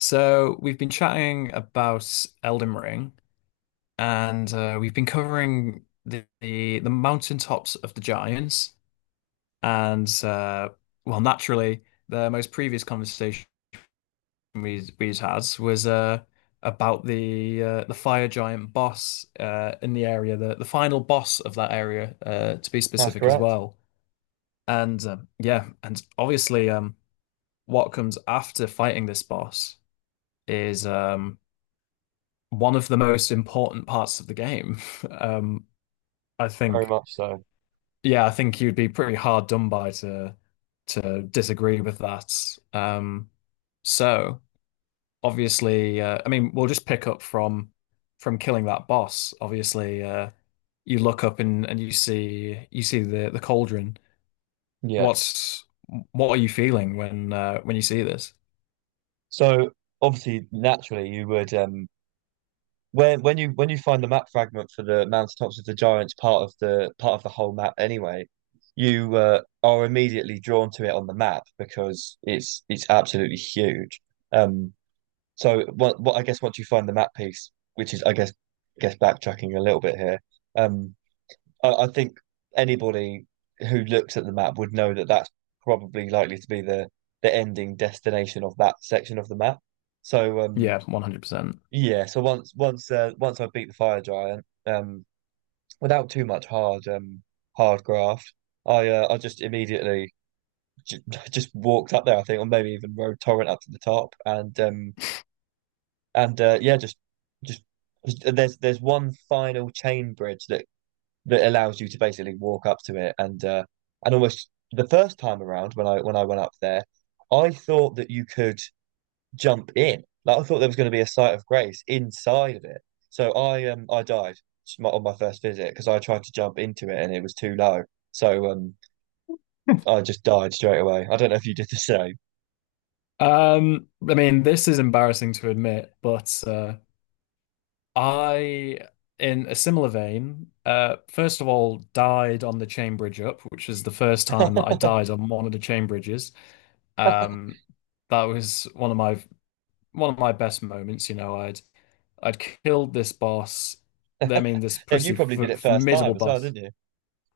So we've been chatting about Elden Ring, and we've been covering the mountaintops of the giants, and naturally, the most previous conversation we'd had was about the fire giant boss in the area, the final boss of that area, to be That's specific as correct. well. And Yeah, and obviously, what comes after fighting this boss is one of the most important parts of the game. Um, I Very think, much so. yeah, I think you'd be pretty hard done by to disagree with that. Um, so obviously, I mean, we'll just pick up from killing that boss. Obviously, you look up and you see the cauldron. Yeah. What's what are you feeling when you see this? So obviously, naturally, you would when you find the map fragment for the Mountaintops of the Giants part of the whole map anyway, you are immediately drawn to it on the map because it's absolutely huge. Um. So what I guess once you find the map piece, which is I guess backtracking a little bit here, um, I think anybody who looks at the map would know that that's probably likely to be the ending destination of that section of the map. So um Yeah, 100%. yeah, so once I beat the fire giant, without too much hard graft, I just immediately j just walked up there, I think, or maybe even rode Torrent up to the top and yeah, just there's one final chain bridge that that allows you to basically walk up to it and and almost the first time around when I went up there, I thought that you could jump in. Like I thought there was going to be a site of grace inside of it. So I died on my first visit because I tried to jump into it and it was too low. So um I just died straight away. I don't know if you did the same. I mean, this is embarrassing to admit, but I, in a similar vein, first of all, died on the chain bridge up, which is the first time that I died on one of the chain bridges. Um, that was one of my best moments. You know, I'd killed this boss. I mean, this And you pretty probably did f it first time formidable as well, boss. didn't you?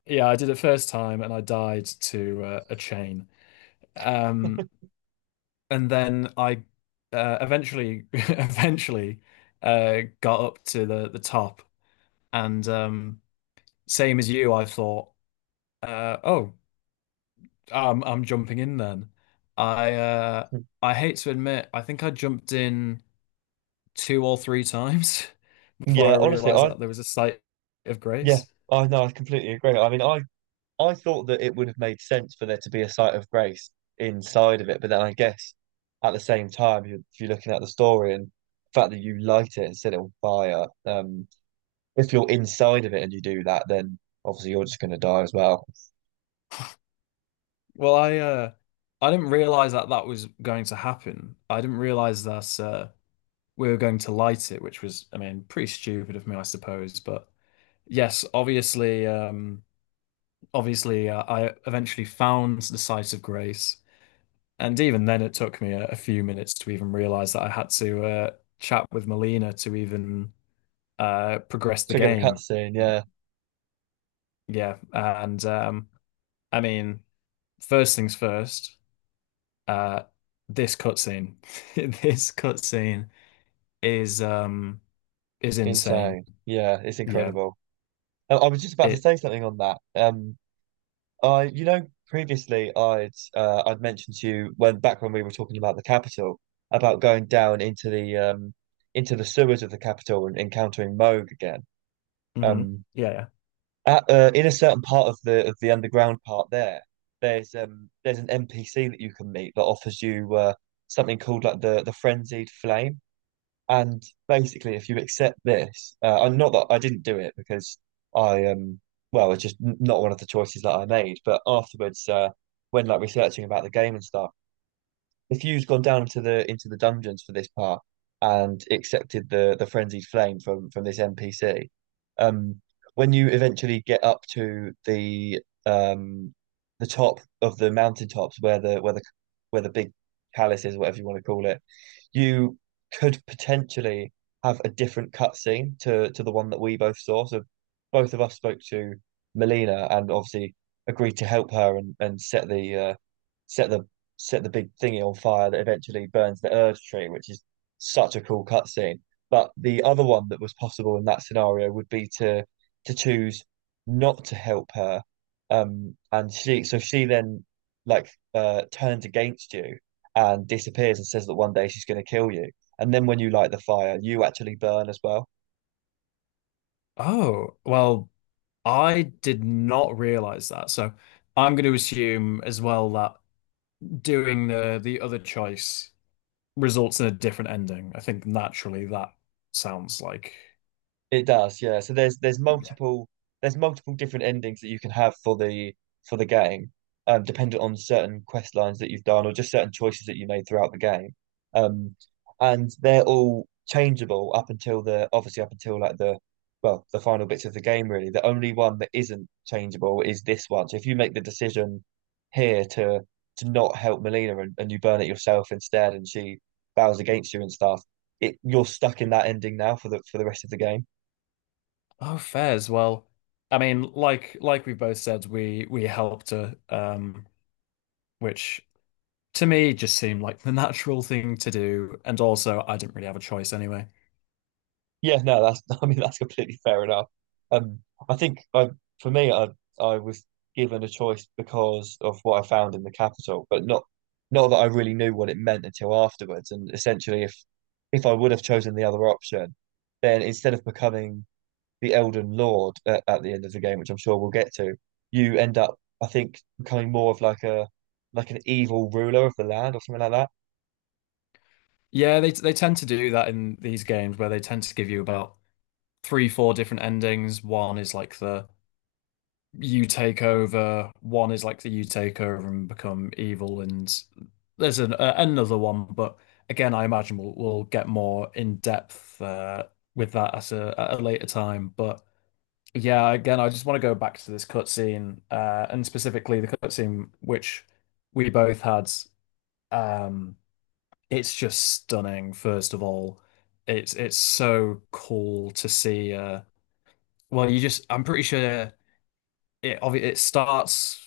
Yeah, I did it first time, and I died to a chain. Um, and then I eventually eventually got up to the top. And Same as you, I thought, oh, I'm jumping in then. I uh, I hate to admit, I think I jumped in two or three times Hmm. before I Yeah, honestly, realized I that there was a site of yeah, grace. I no, I completely agree. I mean, I thought that it would have made sense for there to be a site of grace inside of it, but then I guess at the same time, you- if you're looking at the story and the fact that you light it and set it on fire, if you're inside of it and you do that, then obviously you're just going to die as well. Well, I didn't realize that that was going to happen. I didn't realize that we were going to light it, which was, I mean, pretty stupid of me, I suppose. But yes, obviously, I eventually found the site of grace. And even then, it took me a few minutes to even realize that I had to chat with Molina to even progress the Trigger the game. cutscene, yeah, Yeah, and I mean, first things first, uh, this cutscene, this cutscene is um is insane. insane, yeah, it's Yeah, incredible. I was just about to it. say something on that. I, you know, previously I'd mentioned to you when back when we were talking about the capital about going down into the into the sewers of the capital and encountering Moog again. hmm, Um, yeah, yeah. at, in a certain part of the underground part there, there's an NPC that you can meet that offers you something called like the frenzied flame. And basically, if you accept this, and not that I didn't do it because I well, it's just n- not one of the choices that I made. But afterwards, when like researching about the game and stuff, if you'd gone down to the into the dungeons for this part and accepted the frenzied flame from this NPC, um, when you eventually get up to the um the top of the mountaintops where the where the big palace is, whatever you want to call it, you could potentially have a different cutscene to the one that we both saw. So both of us spoke to Melina and obviously agreed to help her, and set the set the big thingy on fire that eventually burns the urge tree, which is such a cool cutscene. But the other one that was possible in that scenario would be to choose not to help her, and she so she then like turns against you and disappears and says that one day she's going to kill you. And then when you light the fire, you actually burn as well. Oh, well, I did not realize that. So I'm going to assume as well that doing the other choice results in a different ending. I think naturally that sounds like It does, yeah. So there's there's yeah. multiple there's multiple different endings that you can have for the game, dependent on certain quest lines that you've done or just certain choices that you made throughout the game. Um, and they're all changeable up until the obviously up until the final bits of the game really. The only one that isn't changeable is this one. So if you make the decision here to not help Melina, and you burn it yourself instead, and she bows against you and stuff, it you're stuck in that ending now for the rest of the game. Oh, fair as well. I mean, like we both said, we helped her, which to me just seemed like the natural thing to do, and also I didn't really have a choice anyway. Yeah, no, that's I mean that's completely fair enough. Um, I think I for me I was given a choice because of what I found in the capital, but not not that I really knew what it meant until afterwards. And essentially, if I would have chosen the other option, then instead of becoming the Elden Lord at the end of the game, which I'm sure we'll get to, you end up I think becoming more of like a like an evil ruler of the land or something like that. Yeah, they tend to do that in these games where they tend to give you about three, four different endings. One is like the you take over. One is like the you take over and become evil, and there's an, another one, but again, I imagine we'll get more in depth with that at a later time. But yeah, again, I just want to go back to this cutscene, and specifically the cutscene which we both had. Um, it's just stunning. First of all, it's so cool to see. You just I'm pretty sure it starts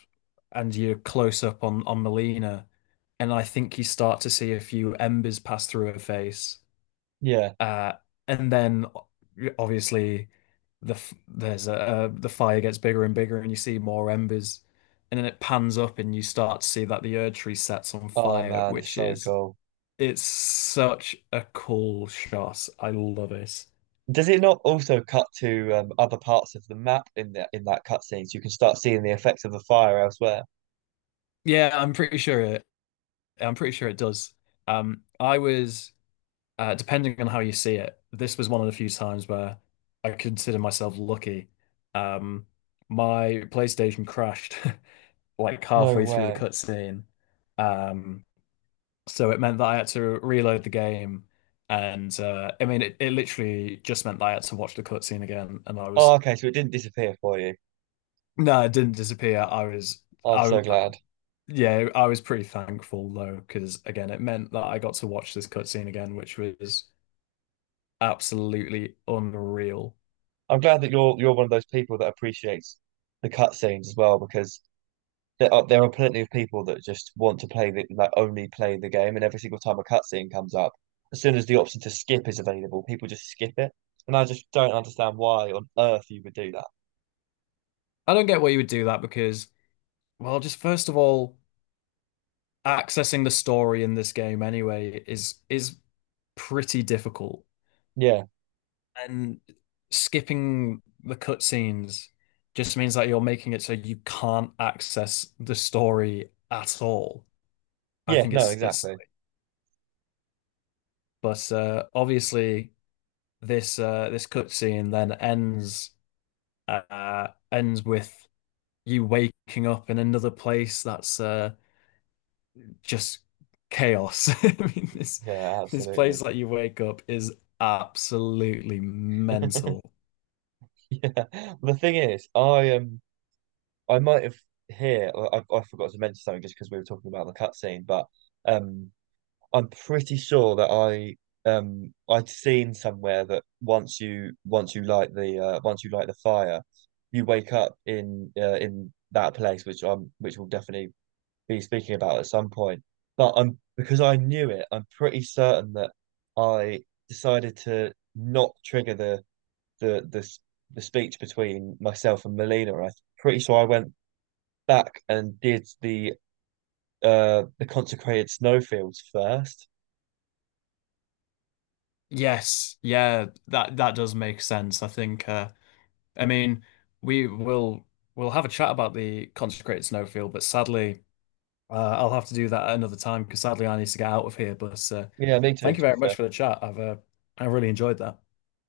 and you're close up on Melina, and I think you start to see a few embers pass through her face, Yeah. uh, and then o- obviously there's a the fire gets bigger and bigger, and you see more embers, and then it pans up and you start to see that the Erd tree sets on Oh fire, man, it's which so is cool. it's such a cool shot. I love it. Does it not also cut to other parts of the map in the in that cutscene, so you can start seeing the effects of the fire elsewhere? Yeah, I'm pretty sure it does. I was. Depending on how you see it, this was one of the few times where I consider myself lucky. Um, my PlayStation crashed like No halfway through the way. cutscene, um, so it meant that I had to reload the game, and I mean, it literally just meant that I had to watch the cutscene again, and I Oh, was okay. So it didn't disappear for you. no, it didn't disappear. I was. Oh, I'm so I- glad. Yeah, I was pretty thankful though, because again, it meant that I got to watch this cutscene again, which was absolutely unreal. I'm glad that you're one of those people that appreciates the cutscenes as well, because there are plenty of people that just want to play the like only play the game, and every single time a cutscene comes up, as soon as the option to skip is available, people just skip it, and I just don't understand why on earth you would do that. I don't get why you would do that because, well, just first of all, accessing the story in this game anyway is pretty difficult. Yeah. And skipping the cutscenes just means that you're making it so you can't access the story at all. I Yeah. think No. It's Exactly. but Obviously this cutscene then ends ends with you waking up in another place that's just chaos. I mean, Yeah. this Absolutely. place that you wake up is absolutely mental. Yeah, the thing is, I might have here. I forgot to mention something just because we were talking about the cutscene, but um, I'm pretty sure that I'd seen somewhere that once you light the once you light the fire, you wake up in that place, which I'm which we'll definitely be speaking about at some point. But I'm because I knew it, I'm pretty certain that I decided to not trigger the the the speech between myself and Melina, and I'm pretty sure I went back and did the consecrated snowfields first. Yes, yeah, that that does make sense. I think I mean we will We'll have a chat about the consecrated snowfield, but sadly I'll have to do that at another time because sadly I need to get out of here. But Yeah, me too, thank you to be very much fair. for the chat. I really enjoyed that.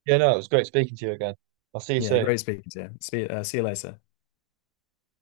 Yeah, no, it was great speaking to you again. I'll see you Yeah, soon. great speaking to you. See you later.